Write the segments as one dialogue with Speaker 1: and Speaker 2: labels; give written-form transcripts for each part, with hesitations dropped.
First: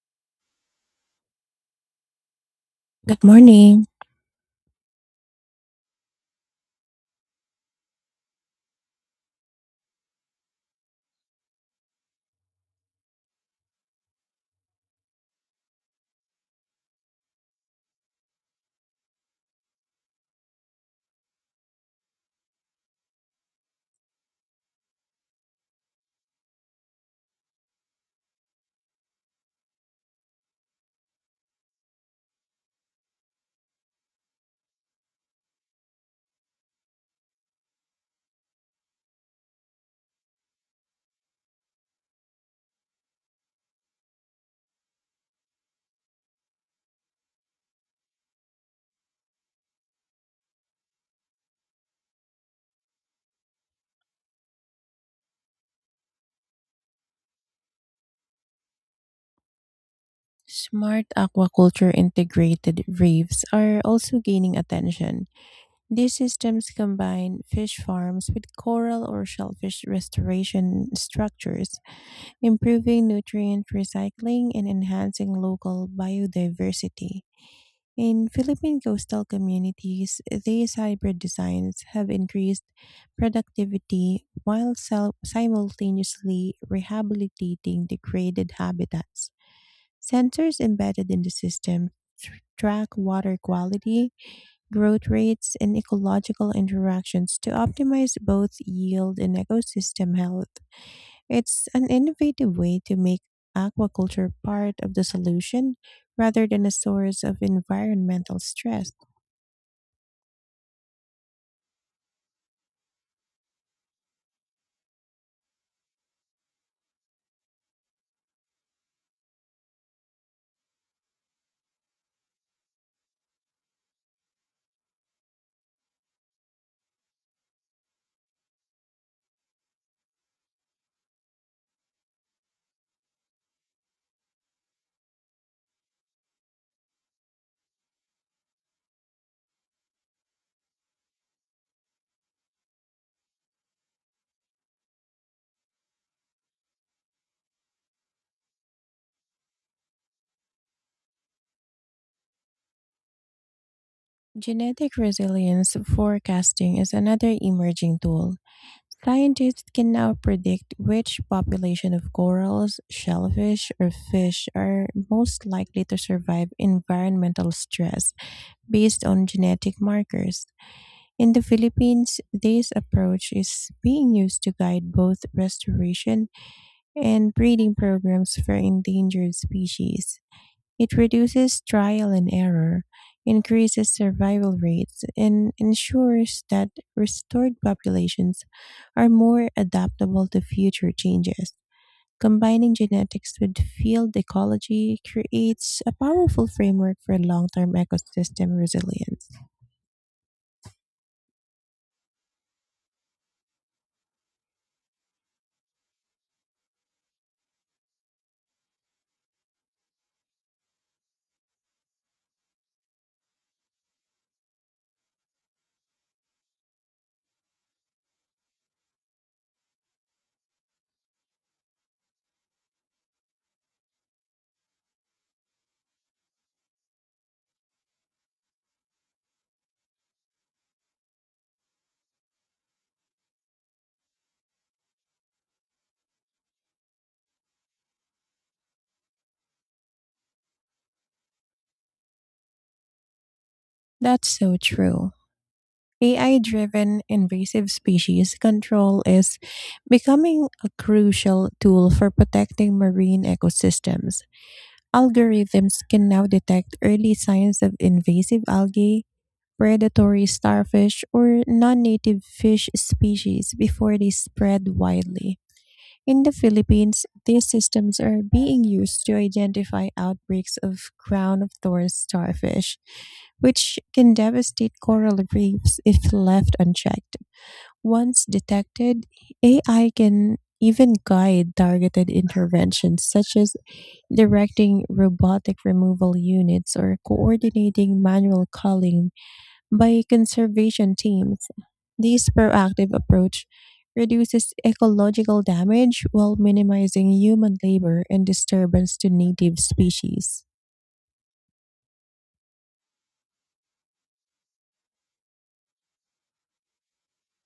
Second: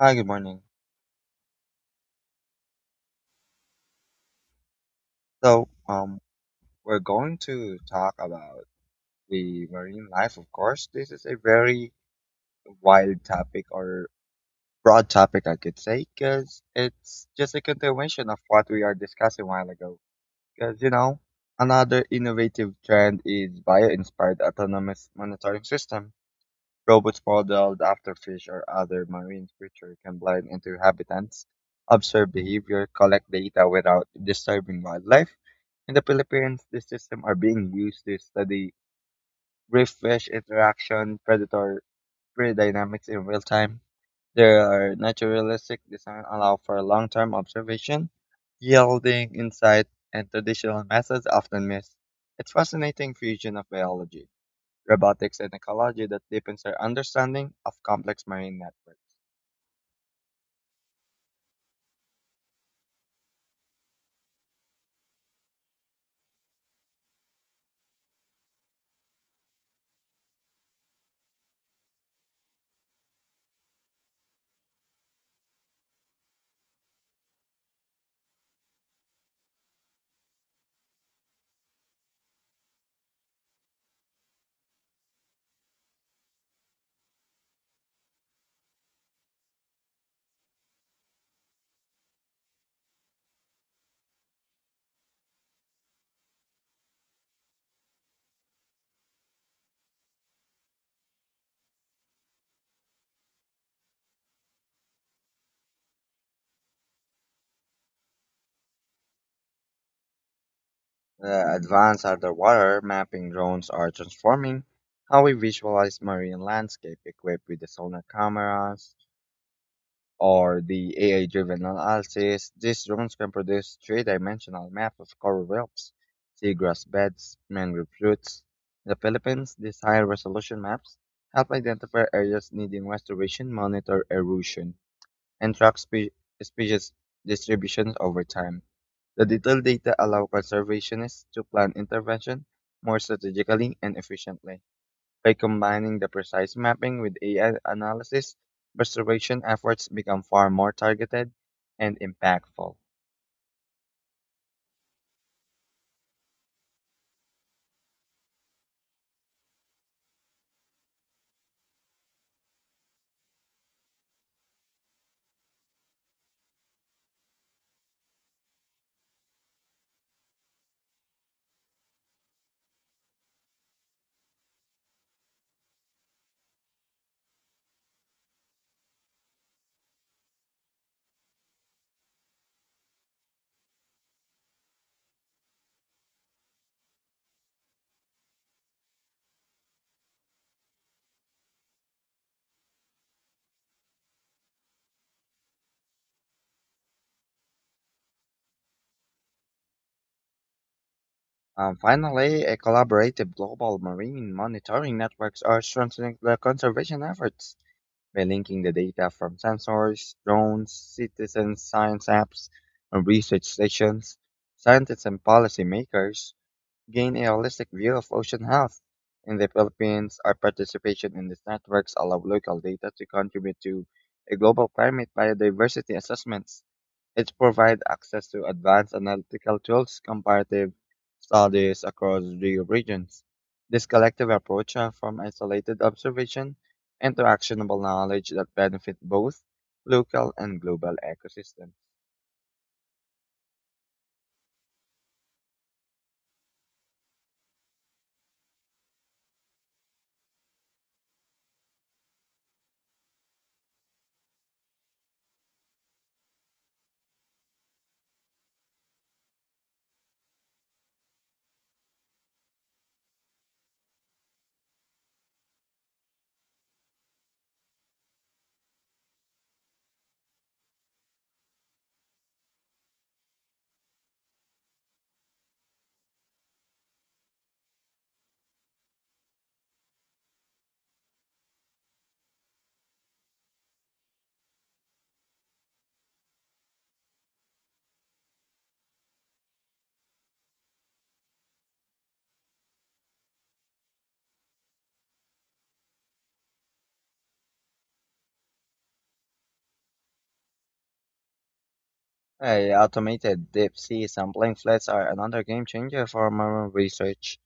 Speaker 1: Hi, good morning.
Speaker 2: Good morning.
Speaker 1: So, um, we're going to talk about the marine life, of course. This is a very wild topic or broad topic, I could say, because it's just a continuation of what we are discussing a while ago. Because, you know, another innovative trend is bio-inspired autonomous monitoring system. Robots modeled after fish or other marine creatures can blend into habitats, observe behavior, collect data without disturbing wildlife. In the Philippines, these systems are being used to study reef fish interaction, predator prey dynamics in real time. Their naturalistic design allow for long-term observation, yielding insight and traditional methods often miss. It's fascinating fusion of biology robotics and ecology that deepens our understanding of complex marine networks.
Speaker 2: Smart aquaculture integrated reefs are also gaining attention. These systems combine fish farms with coral or shellfish restoration structures, improving nutrient recycling and enhancing local biodiversity. In Philippine coastal communities, these hybrid designs have increased productivity while simultaneously rehabilitating degraded habitats. Sensors embedded in the system track water quality, growth rates, and ecological interactions to optimize both yield and ecosystem health. It's an innovative way to make aquaculture part of the solution rather than a source of environmental stress.
Speaker 1: The advanced underwater mapping drones are transforming how we visualize marine landscape equipped with the sonar cameras or the AI-driven analysis. These drones can produce three-dimensional maps of coral reefs, seagrass beds, mangrove roots. In the Philippines, these high-resolution maps help identify areas needing restoration, monitor erosion, and track species distributions over time. The detailed data allow conservationists to plan intervention more strategically and efficiently. By combining the precise mapping with AI analysis, restoration efforts become far more targeted and impactful.
Speaker 2: Genetic resilience forecasting is another emerging tool. Scientists can now predict which population of corals, shellfish, or fish are most likely to survive environmental stress based on genetic markers. In the Philippines, this approach is being used to guide both restoration and breeding programs for endangered species. It reduces trial and error, increases survival rates, and ensures that restored populations are more adaptable to future changes. Combining genetics with field ecology creates a powerful framework for long term ecosystem resilience.
Speaker 1: Finally, a collaborative global marine monitoring networks are strengthening the conservation efforts by linking the data from sensors, drones, citizen science apps, and research stations. Scientists and policymakers gain a holistic view of ocean health. In the Philippines, our participation in these networks allow local data to contribute to a global climate biodiversity assessment. It provides access to advanced analytical tools, comparative studies across the regions. This collective approach from isolated observation into actionable knowledge that benefit both local and global ecosystems.
Speaker 2: That's so true. AI driven invasive species control is becoming a crucial tool for protecting marine ecosystems. Algorithms can now detect early signs of invasive algae, predatory starfish, or non native fish species before they spread widely. In the Philippines, these systems are being used to identify outbreaks of crown of thorns starfish, which can devastate coral reefs if left unchecked. Once detected, AI can even guide targeted interventions such as directing robotic removal units or coordinating manual culling by conservation teams. This proactive approach reduces ecological damage while minimizing human labor and disturbance to native species.
Speaker 1: Hey, automated deep sea sampling floods are another game changer for marine research.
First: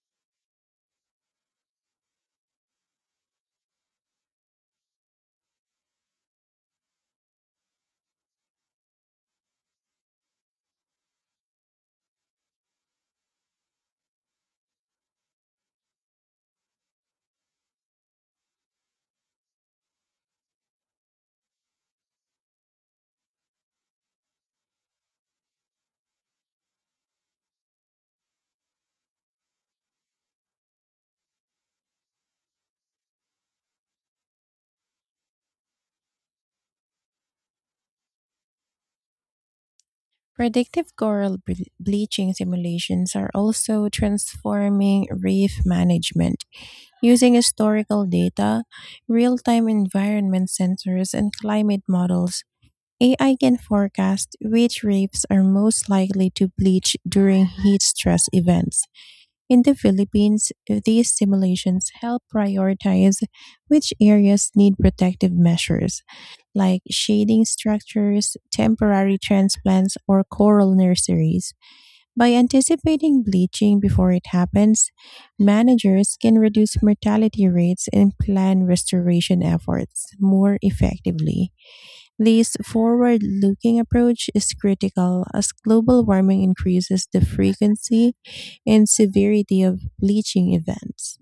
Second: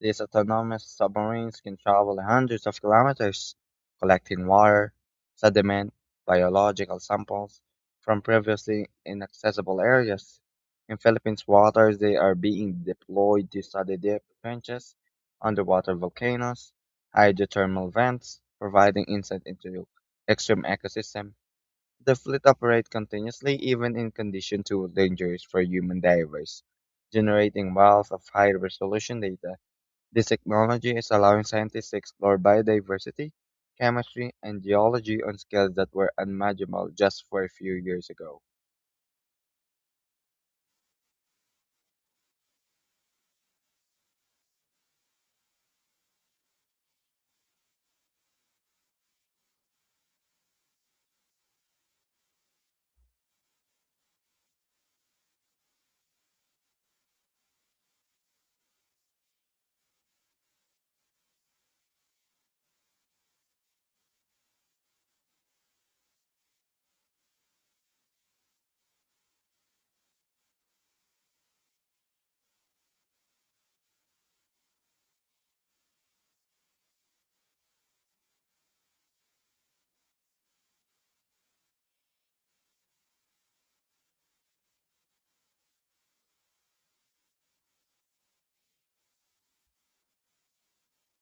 Speaker 1: These autonomous submarines can travel hundreds of kilometers, collecting water, sediment, biological samples from previously inaccessible areas. In Philippines waters, they are being deployed to study deep trenches, underwater volcanoes, hydrothermal vents, providing insight into extreme ecosystem. The fleet operates continuously even in conditions too dangerous for human divers, generating wealth of high resolution data. This technology is allowing scientists to explore biodiversity, chemistry, and geology on scales that were unimaginable just for a few years ago.
Speaker 2: Predictive coral bleaching simulations are also transforming reef management using historical data, real time environment sensors, and climate models. AI can forecast which reefs are most likely to bleach during heat stress events. In the Philippines, these simulations help prioritize which areas need protective measures, like shading structures, temporary transplants, or coral nurseries. By anticipating bleaching before it happens, managers can reduce mortality rates and plan restoration efforts more effectively. This forward looking approach is critical as global warming increases the frequency and severity of bleaching events.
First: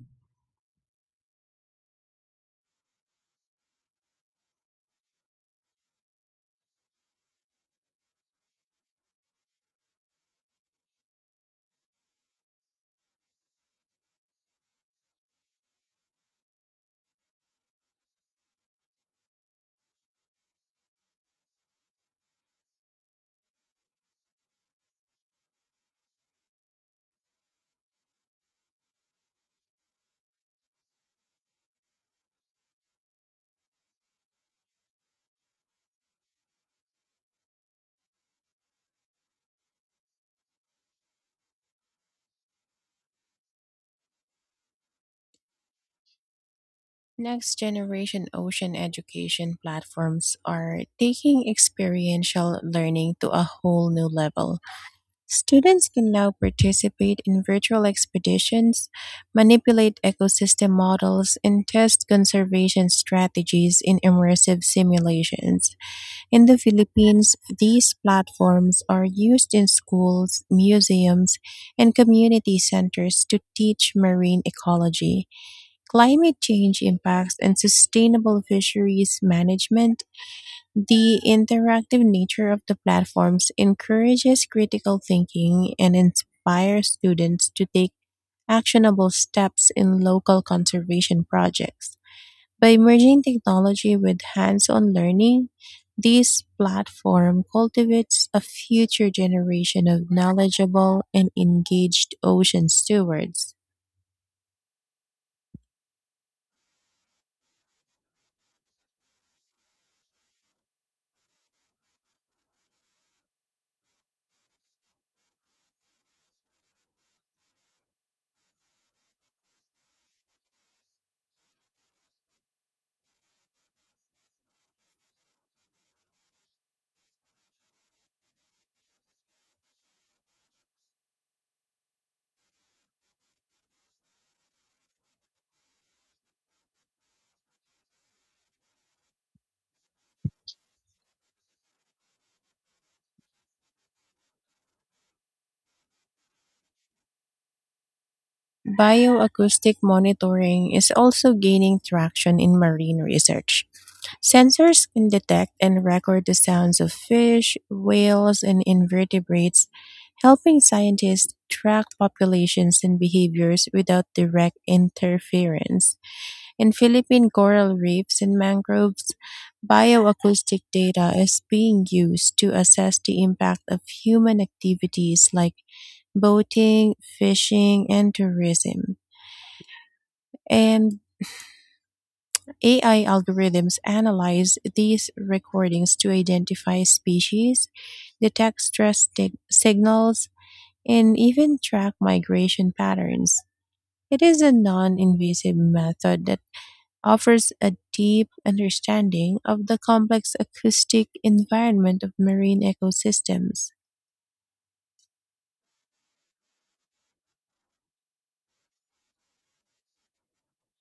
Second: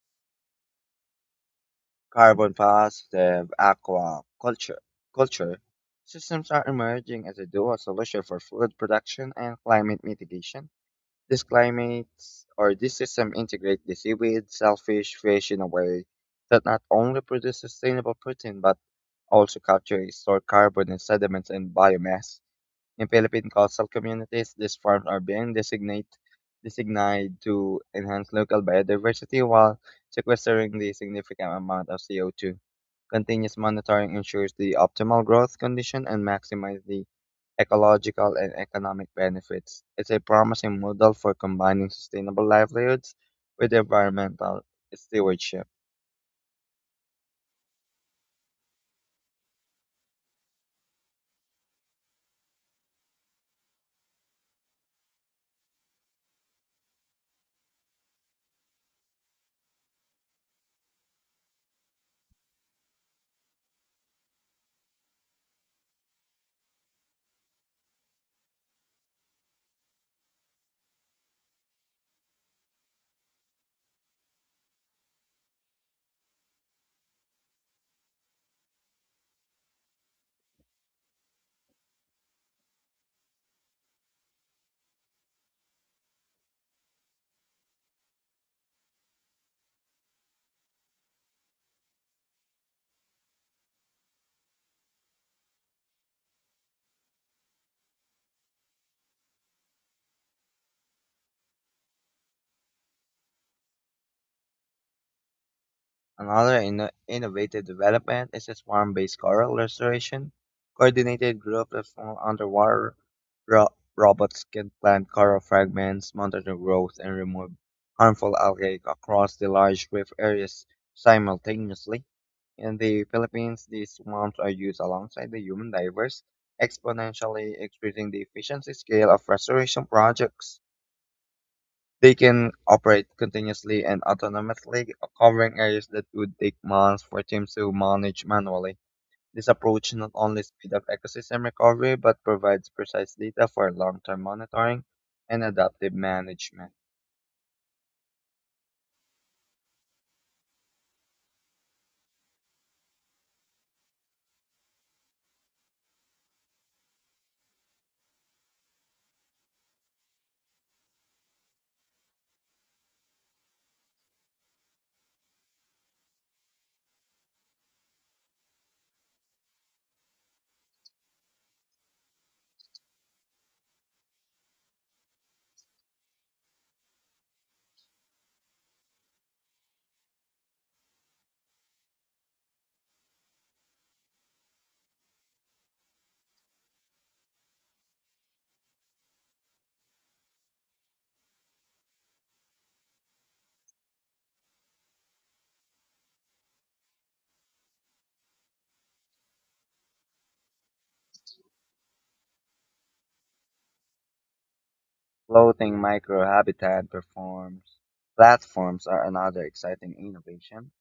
Speaker 1: Carbon positive aquaculture culture systems are emerging as a dual solution for food production and climate mitigation. These climates or this system integrate the seaweed, shellfish, fish in a way that not only produce sustainable protein but also capture and store carbon in sediments and biomass. In Philippine coastal communities, these farms are being designated to enhance local biodiversity while sequestering the significant amount of CO2. Continuous monitoring ensures the optimal growth condition and maximizes the ecological and economic benefits. It's a promising model for combining sustainable livelihoods with environmental stewardship.
Speaker 2: Next generation ocean education platforms are taking experiential learning to a whole new level. Students can now participate in virtual expeditions, manipulate ecosystem models, and test conservation strategies in immersive simulations. In the Philippines, these platforms are used in schools, museums, and community centers to teach marine ecology, climate change impacts, and sustainable fisheries management. The interactive nature of the platforms encourages critical thinking and inspires students to take actionable steps in local conservation projects. By merging technology with hands on learning, this platform cultivates a future generation of knowledgeable and engaged ocean stewards.
Speaker 1: Another innovative development is a swarm-based coral restoration. Coordinated groups of small underwater robots can plant coral fragments, monitor growth, and remove harmful algae across the large reef areas simultaneously. In the Philippines, these swarms are used alongside the human divers, exponentially increasing the efficiency scale of restoration projects. They can operate continuously and autonomously, covering areas that would take months for teams to manage manually. This approach not only speeds up ecosystem recovery but provides precise data for long-term monitoring and adaptive management.
Speaker 2: Bioacoustic monitoring is also gaining traction in marine research. Sensors can detect and record the sounds of fish, whales, and invertebrates, helping scientists track populations and behaviors without direct interference. In Philippine coral reefs and mangroves, bioacoustic data is being used to assess the impact of human activities like boating, fishing, and tourism. And AI algorithms analyze these recordings to identify species, detect stress signals, and even track migration patterns. It is a non invasive method that offers a deep understanding of the complex acoustic environment of marine ecosystems.
Speaker 1: Floating microhabitat platforms are another exciting innovation.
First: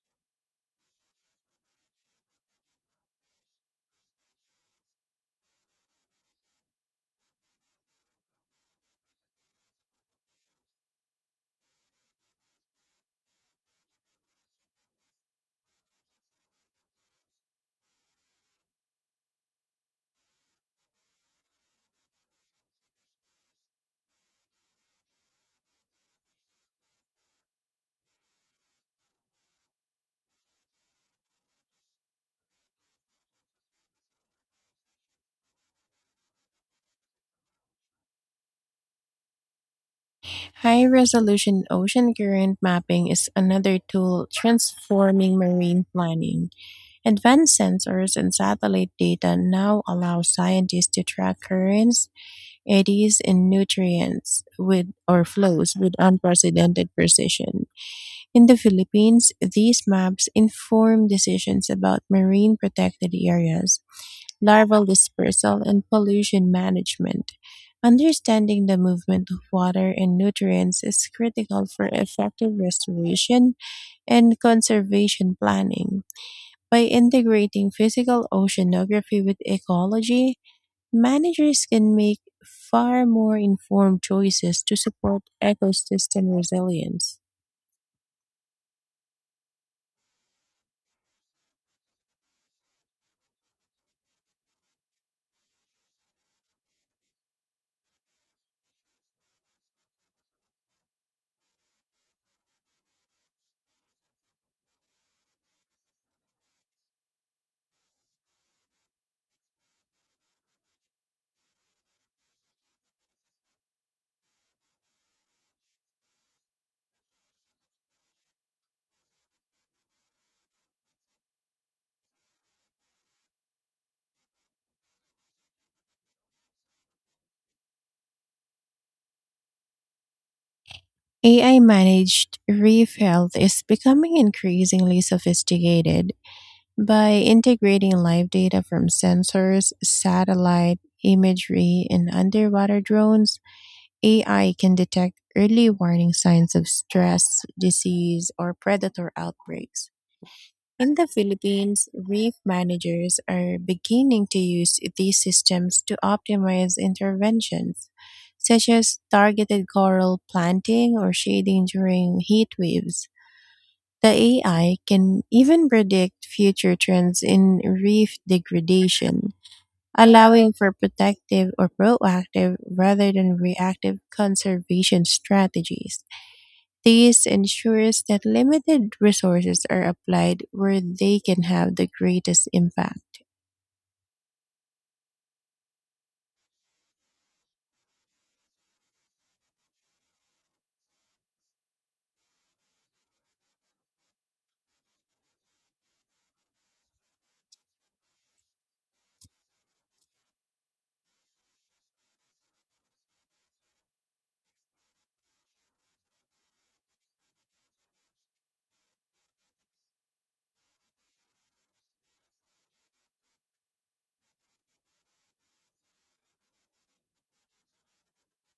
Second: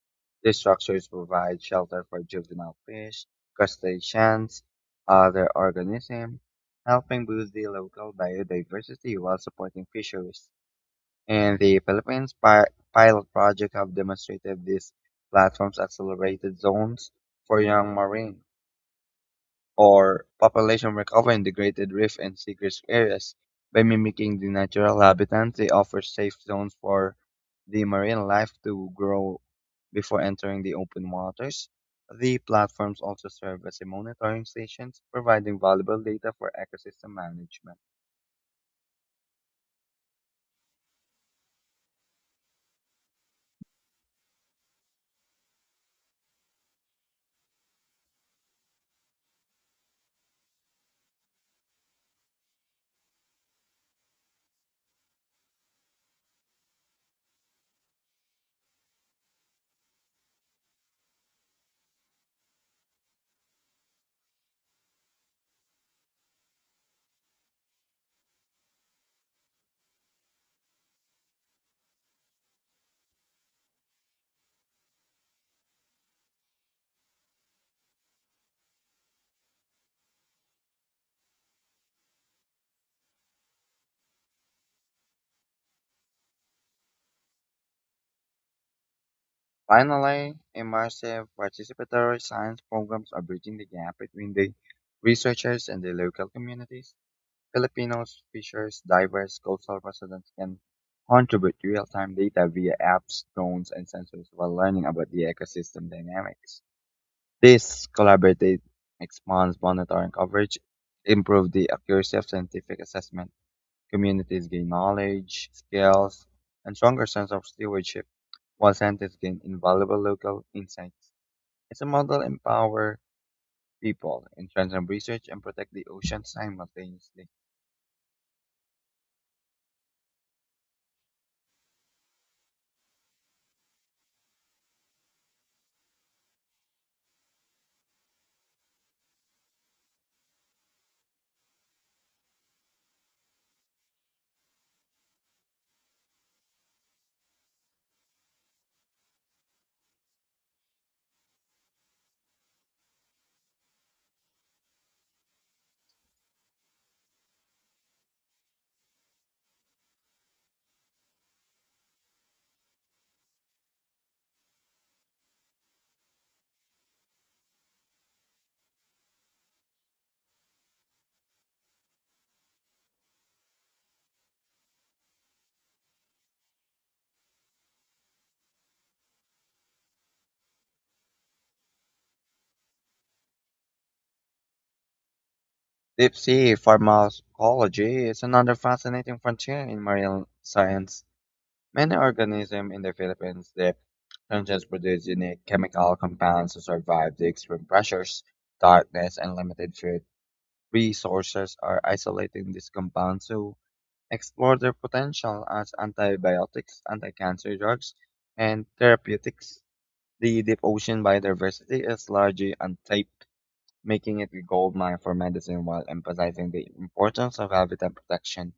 Speaker 1: These structures provide shelter for juvenile fish, crustaceans, other organisms, helping boost the local biodiversity while supporting fisheries. In the Philippines, pilot projects have demonstrated these platforms accelerated zones for young marine or population recover in degraded reef and seagrass areas. By mimicking the natural habitat, they offer safe zones for the marine life to grow before entering the open waters. The platforms also serve as a monitoring stations, providing valuable data for ecosystem management.
Speaker 2: High resolution ocean current mapping is another tool transforming marine planning. Advanced sensors and satellite data now allow scientists to track currents, eddies, and nutrients with or flows with unprecedented precision. In the Philippines, these maps inform decisions about marine protected areas, larval dispersal, and pollution management. Understanding the movement of water and nutrients is critical for effective restoration and conservation planning. By integrating physical oceanography with ecology, managers can make far more informed choices to support ecosystem resilience.
Speaker 1: Finally, immersive participatory science programs are bridging the gap between the researchers and the local communities. Filipinos features diverse coastal residents can contribute real-time data via apps, drones, and sensors while learning about the ecosystem dynamics. This collaborative expands monitoring coverage, improves the accuracy of scientific assessment, communities gain knowledge, skills, and stronger sense of stewardship, while scientists gain invaluable local insights. It's a model empower people, in terms of research, and protect the ocean simultaneously.
Speaker 2: AI managed reef health is becoming increasingly sophisticated. By integrating live data from sensors, satellite imagery, and underwater drones, AI can detect early warning signs of stress, disease, or predator outbreaks. In the Philippines, reef managers are beginning to use these systems to optimize interventions, such as targeted coral planting or shading during heat waves. The AI can even predict future trends in reef degradation, allowing for protective or proactive rather than reactive conservation strategies. This ensures that limited resources are applied where they can have the greatest impact.
Speaker 1: Deep sea pharmacology is another fascinating frontier in marine science. Many organisms in the Philippines' deep trenches produce unique chemical compounds to survive the extreme pressures, darkness, and limited food resources are isolating these compounds to explore their potential as antibiotics, anti-cancer drugs, and therapeutics. The deep ocean biodiversity is largely untapped, making it a gold mine for medicine while emphasizing the importance of habitat protection.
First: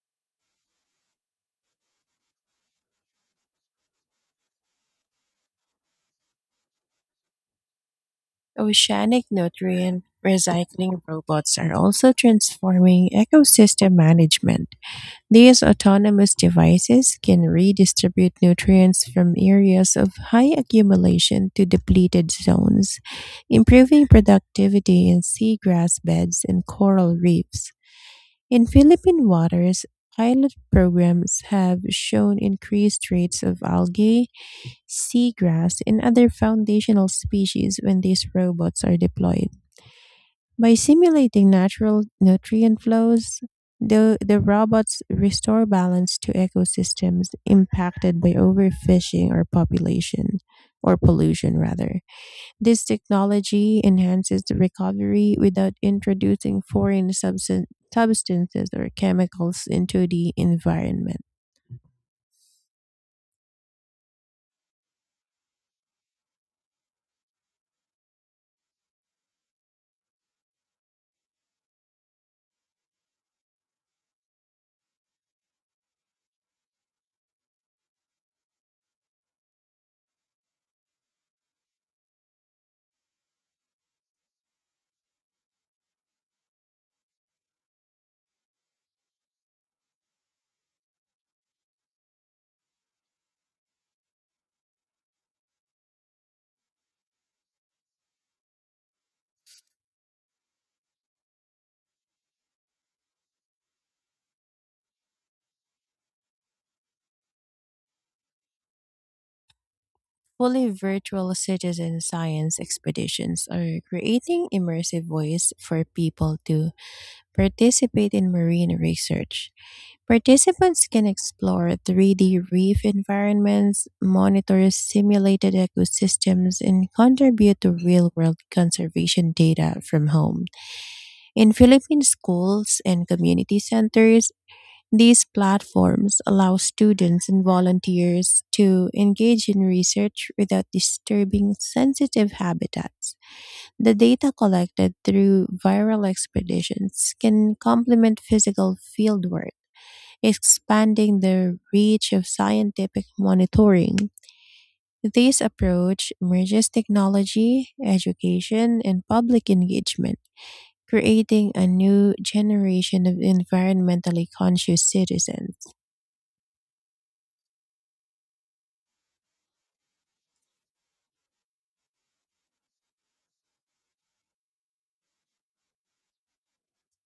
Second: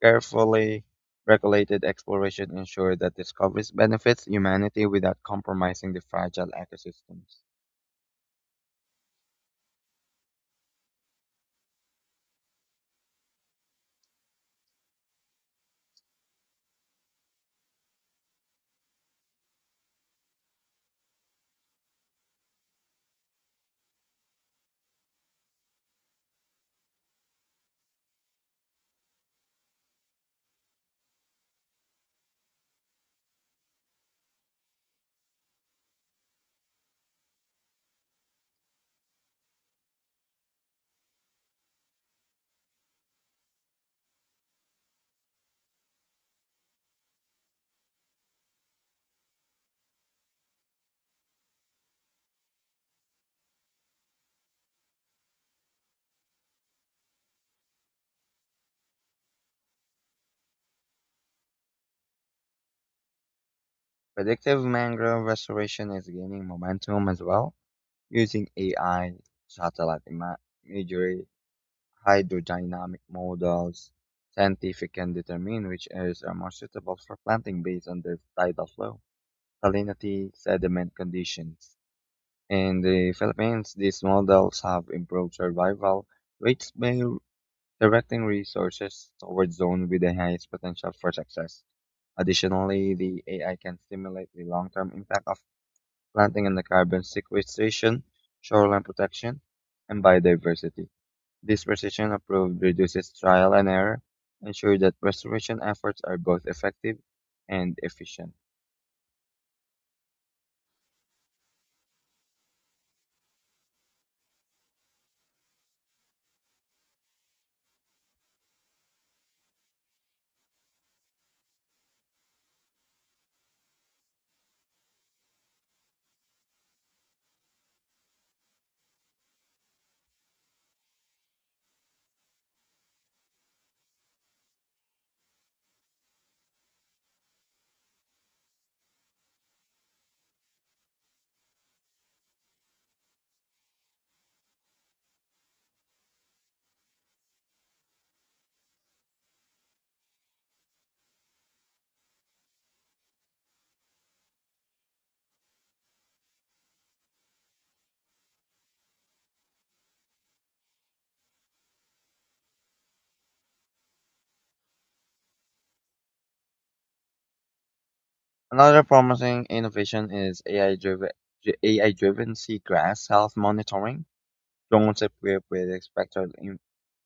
Speaker 1: Carefully regulated exploration ensures that discoveries benefits humanity without compromising the fragile ecosystems.
Speaker 2: Oceanic nutrient recycling robots are also transforming ecosystem management. These autonomous devices can redistribute nutrients from areas of high accumulation to depleted zones, improving productivity in seagrass beds and coral reefs. In Philippine waters, pilot programs have shown increased rates of algae, seagrass, and other foundational species when these robots are deployed. By simulating natural nutrient flows, the robots restore balance to ecosystems impacted by overfishing or population or pollution rather. This technology enhances the recovery without introducing foreign substances or chemicals into the environment.
Speaker 1: Predictive mangrove restoration is gaining momentum as well, using AI, satellite imagery, hydrodynamic models. Scientific can determine which areas are more suitable for planting based on their tidal flow, salinity, sediment conditions. In the Philippines, these models have improved survival rates by directing resources towards zones with the highest potential for success. Additionally, the AI can stimulate the long-term impact of planting and the carbon sequestration, shoreline protection, and biodiversity. This precision approach reduces trial and error, ensure that restoration efforts are both effective and efficient.
Speaker 2: Fully virtual citizen science expeditions are creating immersive ways for people to participate in marine research. Participants can explore 3D reef environments, monitor simulated ecosystems, and contribute to real world conservation data from home. In Philippine schools and community centers, these platforms allow students and volunteers to engage in research without disturbing sensitive habitats. The data collected through viral expeditions can complement physical fieldwork, expanding the reach of scientific monitoring. This approach merges technology, education, and public engagement, creating a new generation of environmentally conscious citizens.
Speaker 1: Another promising innovation is AI-driven seagrass health monitoring. Drones equipped with a spectral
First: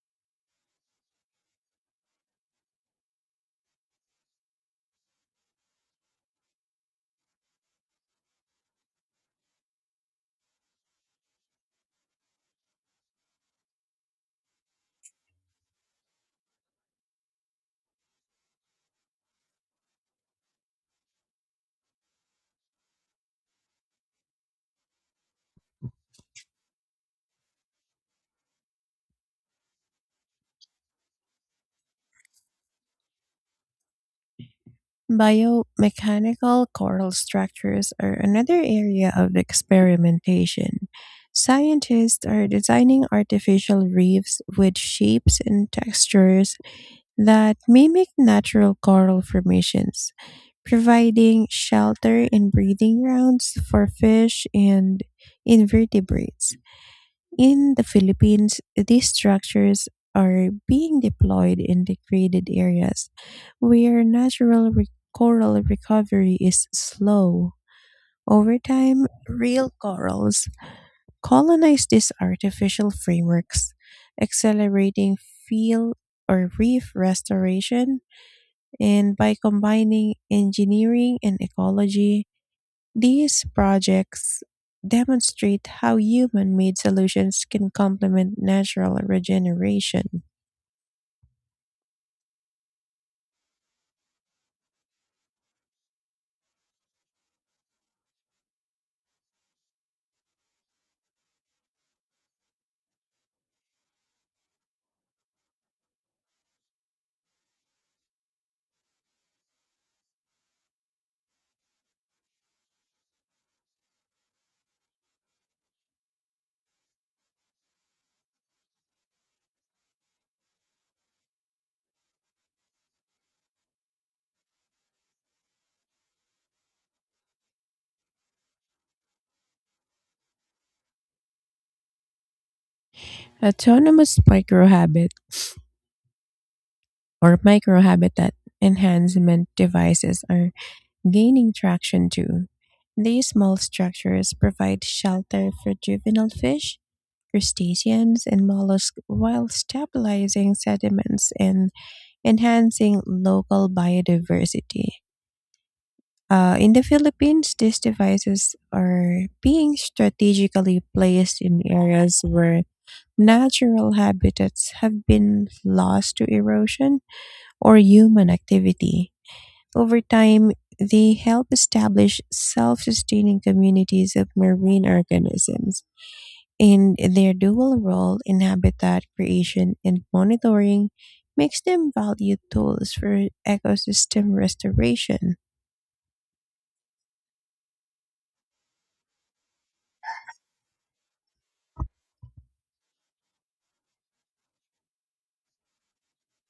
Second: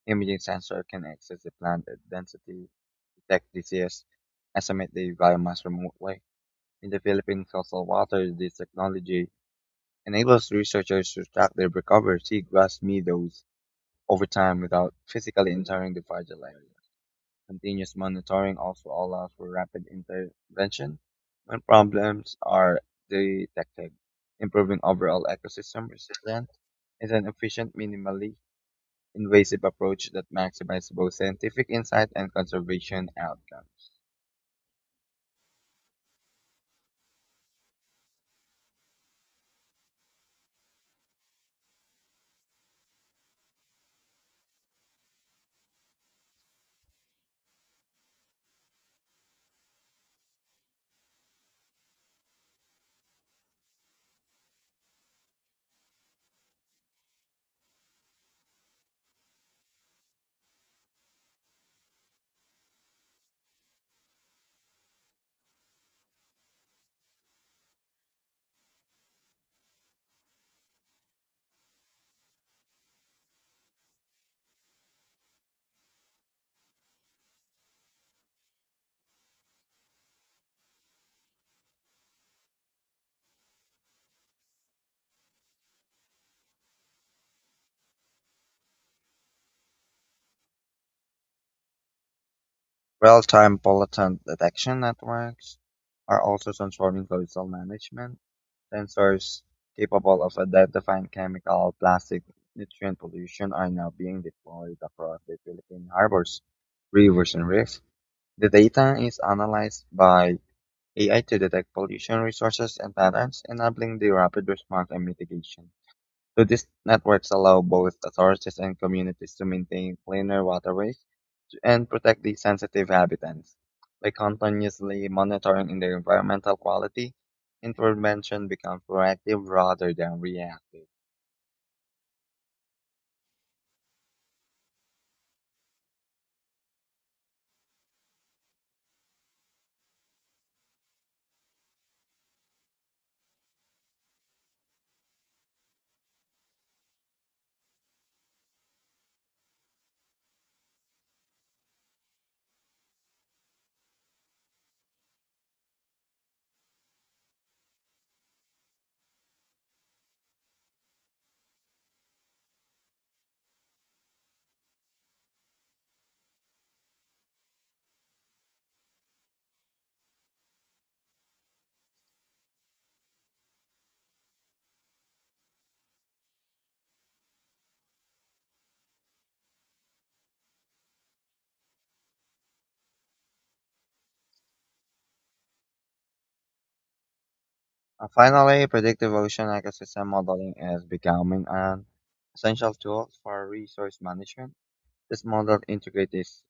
Speaker 1: imaging sensor can access the plant density, detect disease, estimate the biomass remotely. In the Philippine coastal waters, this technology enables researchers to track the recovered seagrass meadows over time without physically entering the fragile area. Continuous monitoring also allows for rapid intervention when problems are detected. Improving overall ecosystem resilience is an efficient, minimally invasive approach that maximizes both scientific insight and conservation outcomes.
Speaker 2: Biomechanical coral structures are another area of experimentation. Scientists are designing artificial reefs with shapes and textures that mimic natural coral formations, providing shelter and breeding grounds for fish and invertebrates. In the Philippines, these structures are being deployed in degraded areas where natural coral recovery is slow. Over time, real corals colonize these artificial frameworks, accelerating field or reef restoration. And by combining engineering and ecology, these projects demonstrate how human made solutions can complement natural regeneration.
Speaker 1: Real-time bulletin detection networks are also transforming coastal management. Sensors capable of identifying chemical, plastic, nutrient pollution are now being deployed across the Philippine harbors, rivers, and reefs. The data is analyzed by AI to detect pollution resources and patterns, enabling the rapid response and mitigation. So these networks allow both authorities and communities to maintain cleaner waterways and protect these sensitive habitats by continuously monitoring in their environmental quality. Intervention becomes proactive rather than reactive.
Speaker 2: Autonomous microhabitat enhancement devices are gaining traction too. These small structures provide shelter for juvenile fish, crustaceans, and mollusks while stabilizing sediments and enhancing local biodiversity. In the Philippines, these devices are being strategically placed in areas where natural habitats have been lost to erosion or human activity. Over time, they help establish self sustaining communities of marine organisms, and their dual role in habitat creation and monitoring makes them valued tools for ecosystem restoration.
Speaker 1: And finally, predictive ocean ecosystem modeling is becoming an essential tool for resource management. This model integrates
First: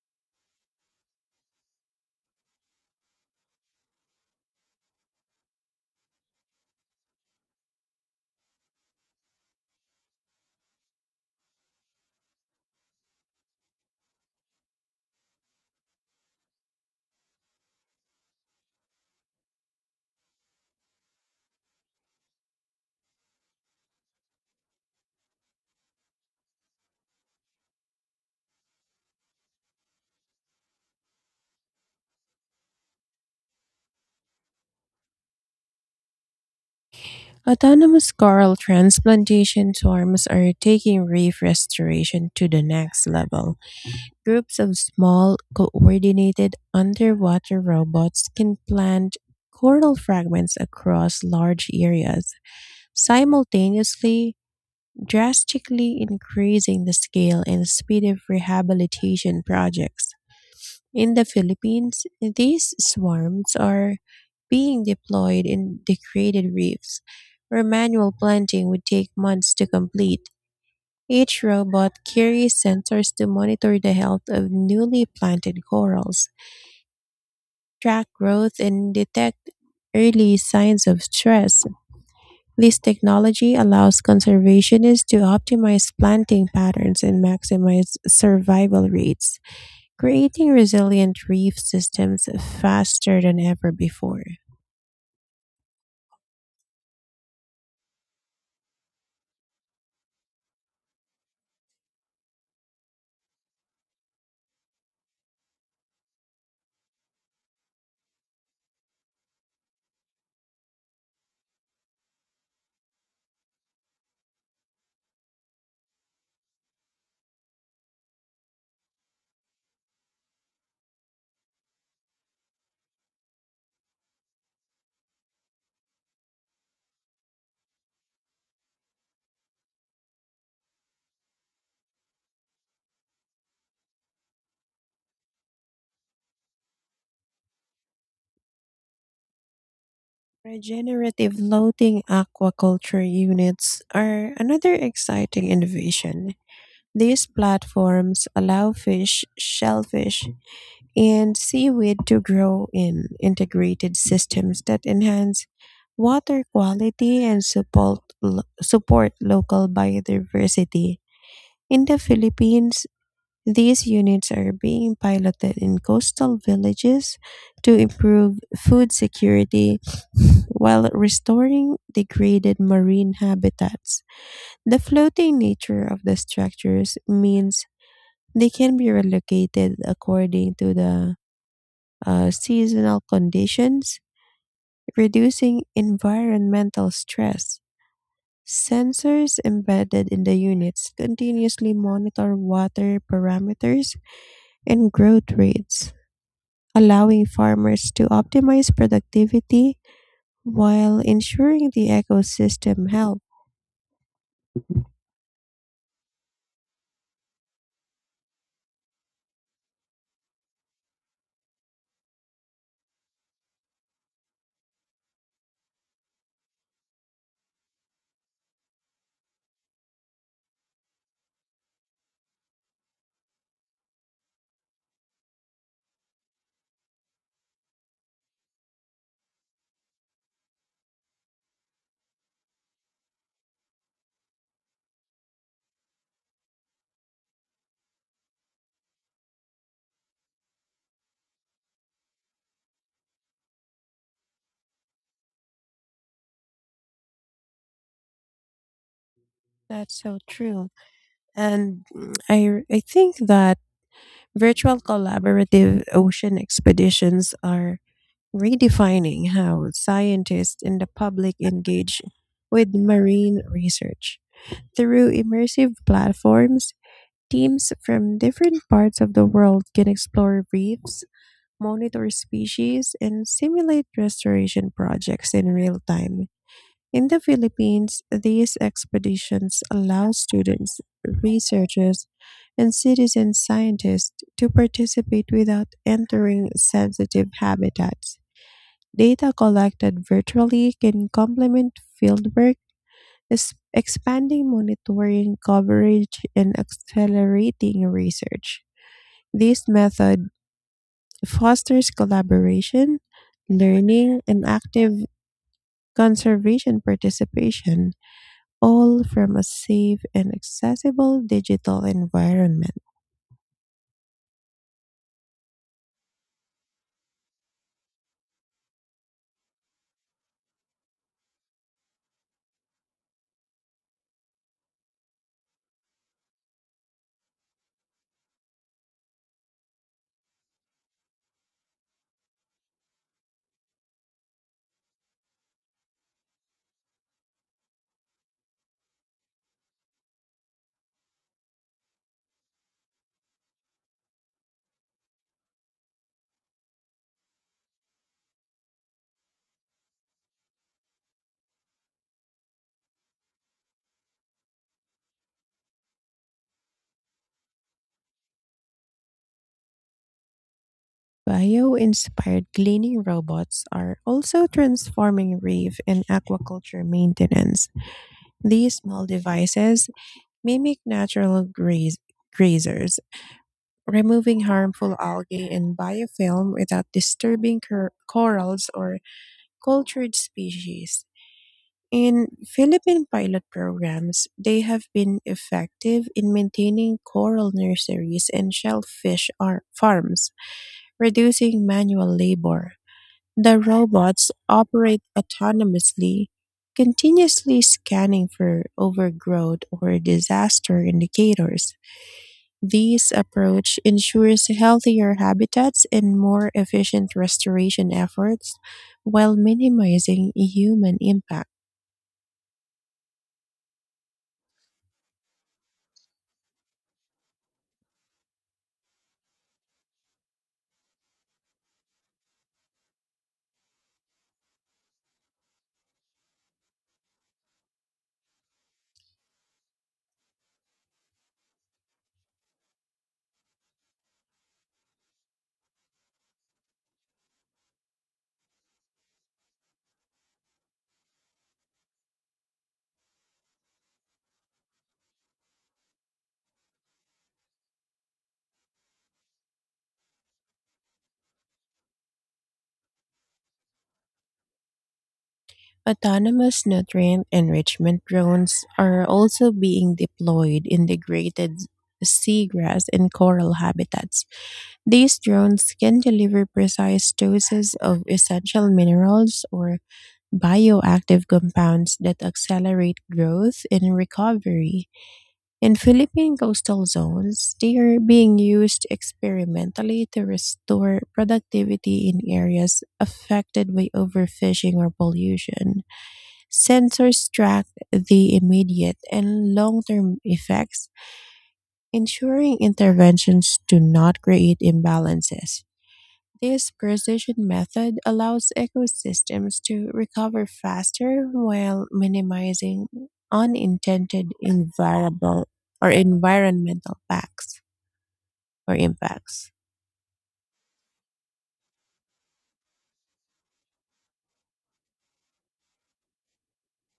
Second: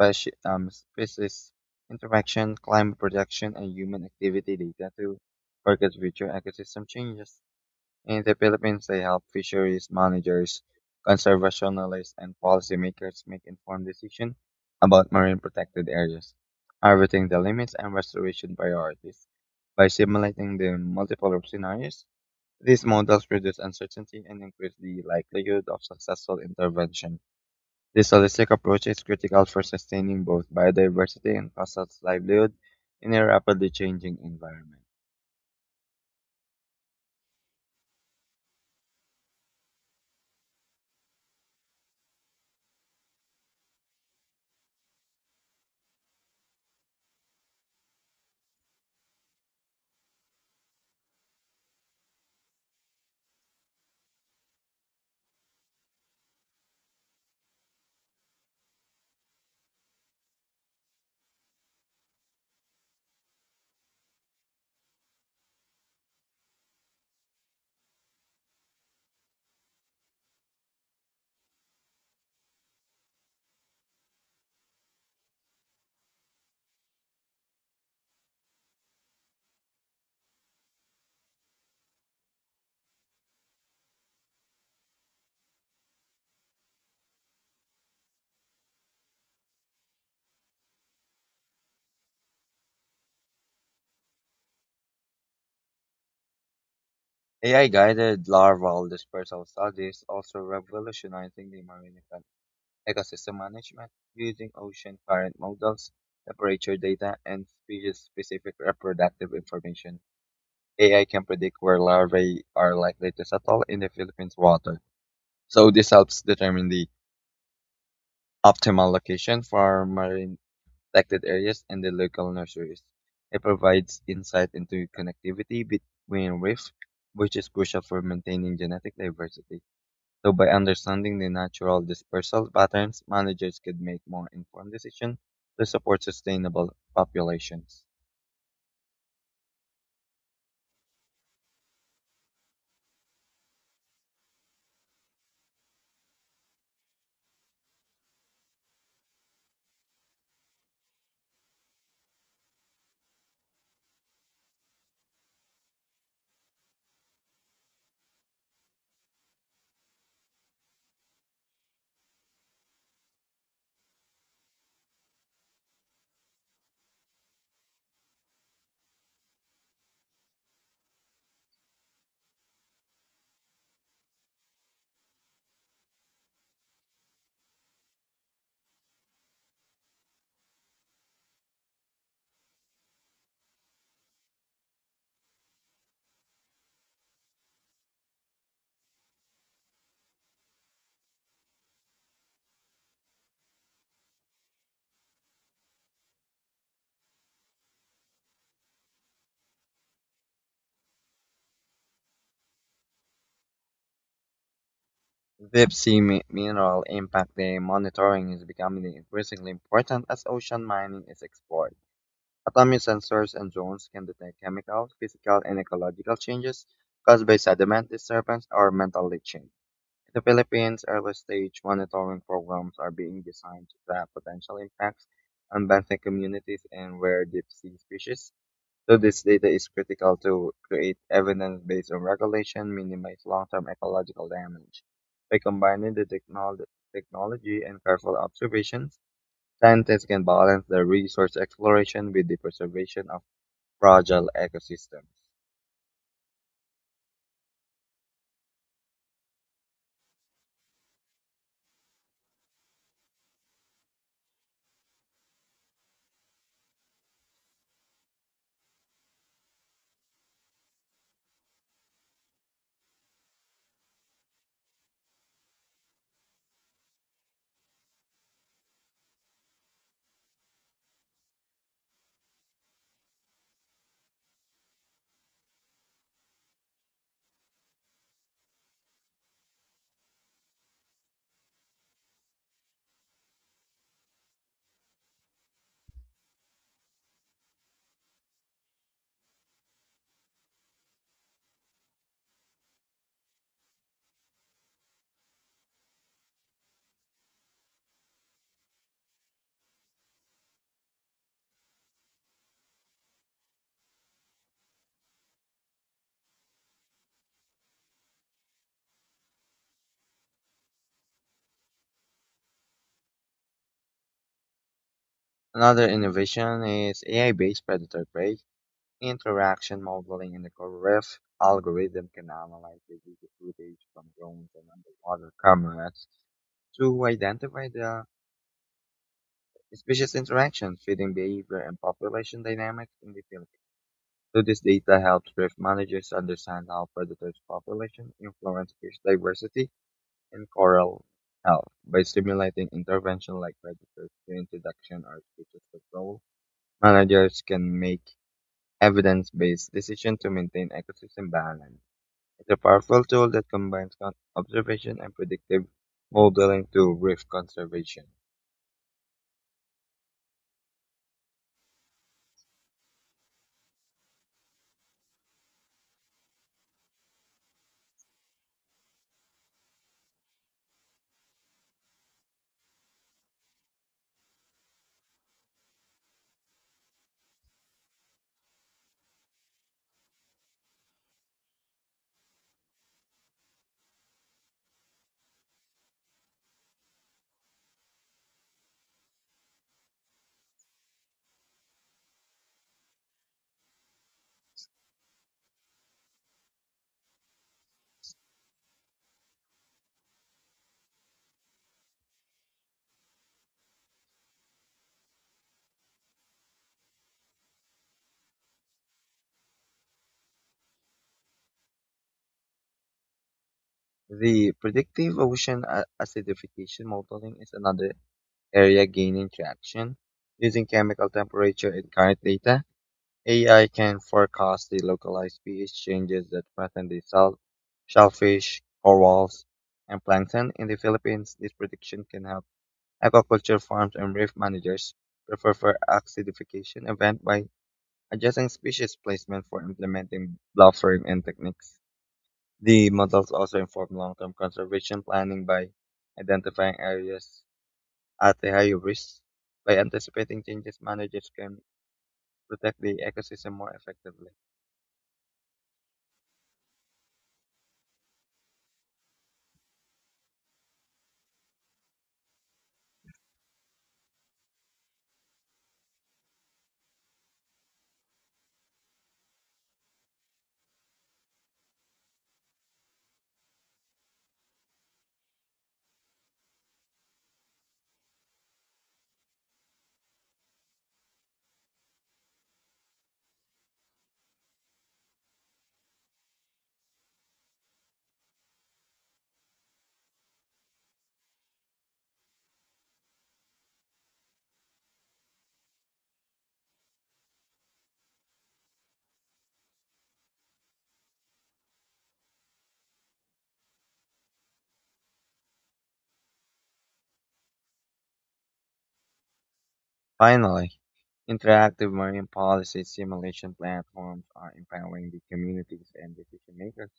Speaker 1: species interaction, climate protection, and human activity data to forecast future ecosystem changes. In the Philippines, they help fisheries managers, conservationists, and policymakers make informed decisions about marine protected areas, harvesting the limits and restoration priorities. By simulating the multiple scenarios, these models reduce uncertainty and increase the likelihood of successful intervention. This holistic approach is critical for sustaining both biodiversity and coastal livelihood in a rapidly changing environment.
Speaker 2: Autonomous coral transplantation swarms are taking reef restoration to the next level. Groups of small, coordinated underwater robots can plant coral fragments across large areas, simultaneously drastically increasing the scale and speed of rehabilitation projects. In the Philippines, these swarms are being deployed in degraded reefs, where manual planting would take months to complete. Each robot carries sensors to monitor the health of newly planted corals, track growth, and detect early signs of stress. This technology allows conservationists to optimize planting patterns and maximize survival rates creating resilient reef systems faster than ever before.
Speaker 1: AI-guided larval dispersal studies also revolutionizing the marine ecosystem management using ocean current models, temperature data, and species-specific reproductive information. AI can predict where larvae are likely to settle in the Philippines water. So this helps determine the optimal location for marine protected areas and the local nurseries. It provides insight into connectivity between reef, which is crucial for maintaining genetic diversity. So by understanding the natural dispersal patterns, managers could make more informed decisions to support sustainable populations.
Speaker 2: Regenerative floating aquaculture units are another exciting innovation. These platforms allow fish, shellfish, and seaweed to grow in integrated systems that enhance water quality and support local biodiversity. In the Philippines, these units are being piloted in coastal villages to improve food security while restoring degraded marine habitats. The floating nature of the structures means they can be relocated according to the seasonal conditions, reducing environmental stress. Sensors embedded in the units continuously monitor water parameters and growth rates, allowing farmers to optimize productivity while ensuring the ecosystem health.
Speaker 1: Deep sea mineral impact day monitoring is becoming increasingly important as ocean mining is explored. Atomic sensors and drones can detect chemical, physical, and ecological changes caused by sediment disturbance or metal leaching. In the Philippines, early-stage monitoring programs are being designed to track potential impacts on benthic communities and rare deep-sea species, so this data is critical to create evidence based on regulation, minimize long-term ecological damage. By combining the technology and careful observations, scientists can balance the resource exploration with the preservation of fragile ecosystems.
Speaker 2: That's so true. And mm, I, r- I think that virtual collaborative ocean expeditions are redefining how scientists and the public engage with marine research. Through immersive platforms, teams from different parts of the world can explore reefs, monitor species, and simulate restoration projects in real time. In the Philippines, these expeditions allow students, researchers, and citizen scientists to participate without entering sensitive habitats. Data collected virtually can complement fieldwork, expanding monitoring coverage and accelerating research. This method fosters collaboration, learning, and active conservation participation, all from a safe and accessible digital environment.
Speaker 1: Another innovation is AI-based predator prey interaction modeling in the Coryph algorithm can analyze the video footage from drones and underwater cameras to identify the species interaction, feeding behavior, and population dynamics in the field. So this data helps reef managers understand how predators' population influence fish diversity and coral health by stimulating intervention like predator reintroduction or species control. Managers can make evidence-based decisions to maintain ecosystem balance. It's a powerful tool that combines observation and predictive modeling to reef conservation.
Speaker 2: Bio inspired cleaning robots are also transforming reef and aquaculture maintenance. These small devices mimic natural grazers, removing harmful algae and biofilm without disturbing corals or cultured species. In Philippine pilot programs, they have been effective in maintaining coral nurseries and shellfish farms, reducing manual labor. The robots operate autonomously, continuously scanning for overgrowth or disaster indicators. This approach ensures healthier habitats and more efficient restoration efforts while minimizing human impact.
Speaker 1: The predictive ocean acidification modeling is another area gaining traction. Using chemical temperature and current data, AI can forecast the localized pH changes that threaten the salt, shellfish, corals, and plankton. In the Philippines, this prediction can help aquaculture farms and reef managers prepare for acidification event by adjusting species placement for implementing blossoming and techniques. The models also inform long-term conservation planning by identifying areas at a higher risk. By anticipating changes, managers can protect the ecosystem more effectively.
Speaker 2: Autonomous nutrient enrichment drones are also being deployed in degraded seagrass and coral habitats. These drones can deliver precise doses of essential minerals or bioactive compounds that accelerate growth and recovery. In Philippine coastal zones, they are being used experimentally to restore productivity in areas affected by overfishing or pollution. Sensors track the immediate and long term effects, ensuring interventions do not create imbalances. This precision method allows ecosystems to recover faster while minimizing unintended environmental facts or impacts.
Speaker 1: Finally, interactive marine policy simulation platforms are empowering the communities and decision makers.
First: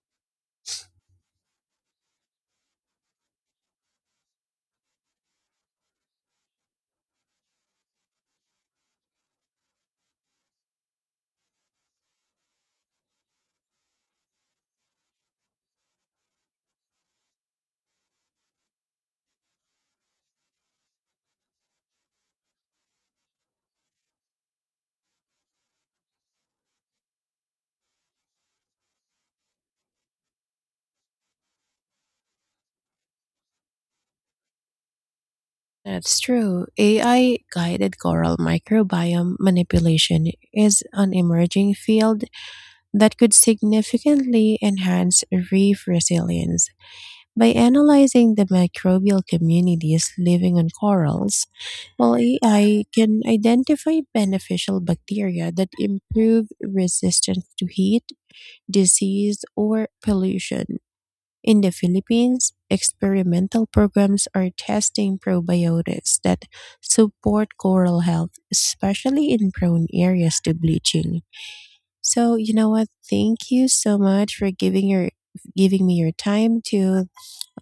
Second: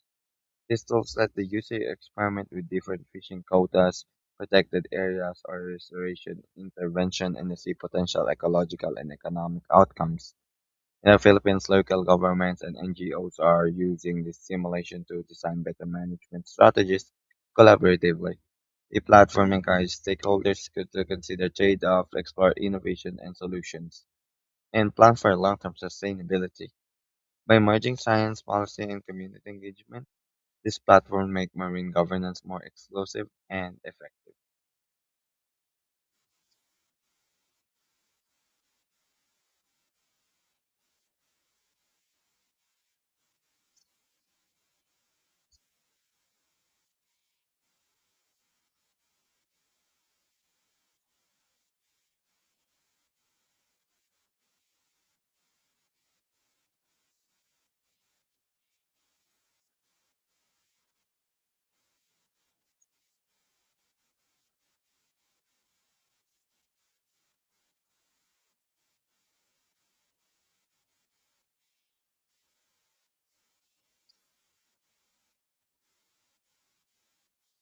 Speaker 1: This looks at the user experiment with different fishing quotas, protected areas or restoration intervention and see potential ecological and economic outcomes. In the Philippines, local governments and NGOs are using this simulation to design better management strategies collaboratively. The platform encourages to consider trade-offs, explore innovation and solutions, and plan for long-term sustainability. By merging science, policy, and community engagement, this platform make marine governance more exclusive and effective.
Speaker 2: That's true. AI guided coral microbiome manipulation is an emerging field that could significantly enhance reef resilience. By analyzing the microbial communities living on corals, while AI can identify beneficial bacteria that improve resistance to heat, disease, or pollution. In the Philippines, experimental programs are testing probiotics that support coral health, especially in prone areas to bleaching. So, you know what? Thank you so much for giving me your time to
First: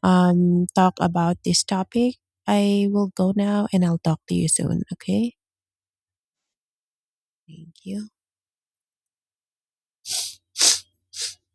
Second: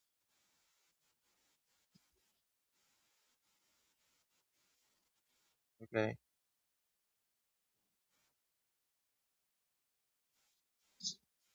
Speaker 2: talk about this topic. I will go now and I'll talk to you soon, okay?
Speaker 1: Okay.
Speaker 2: Thank you.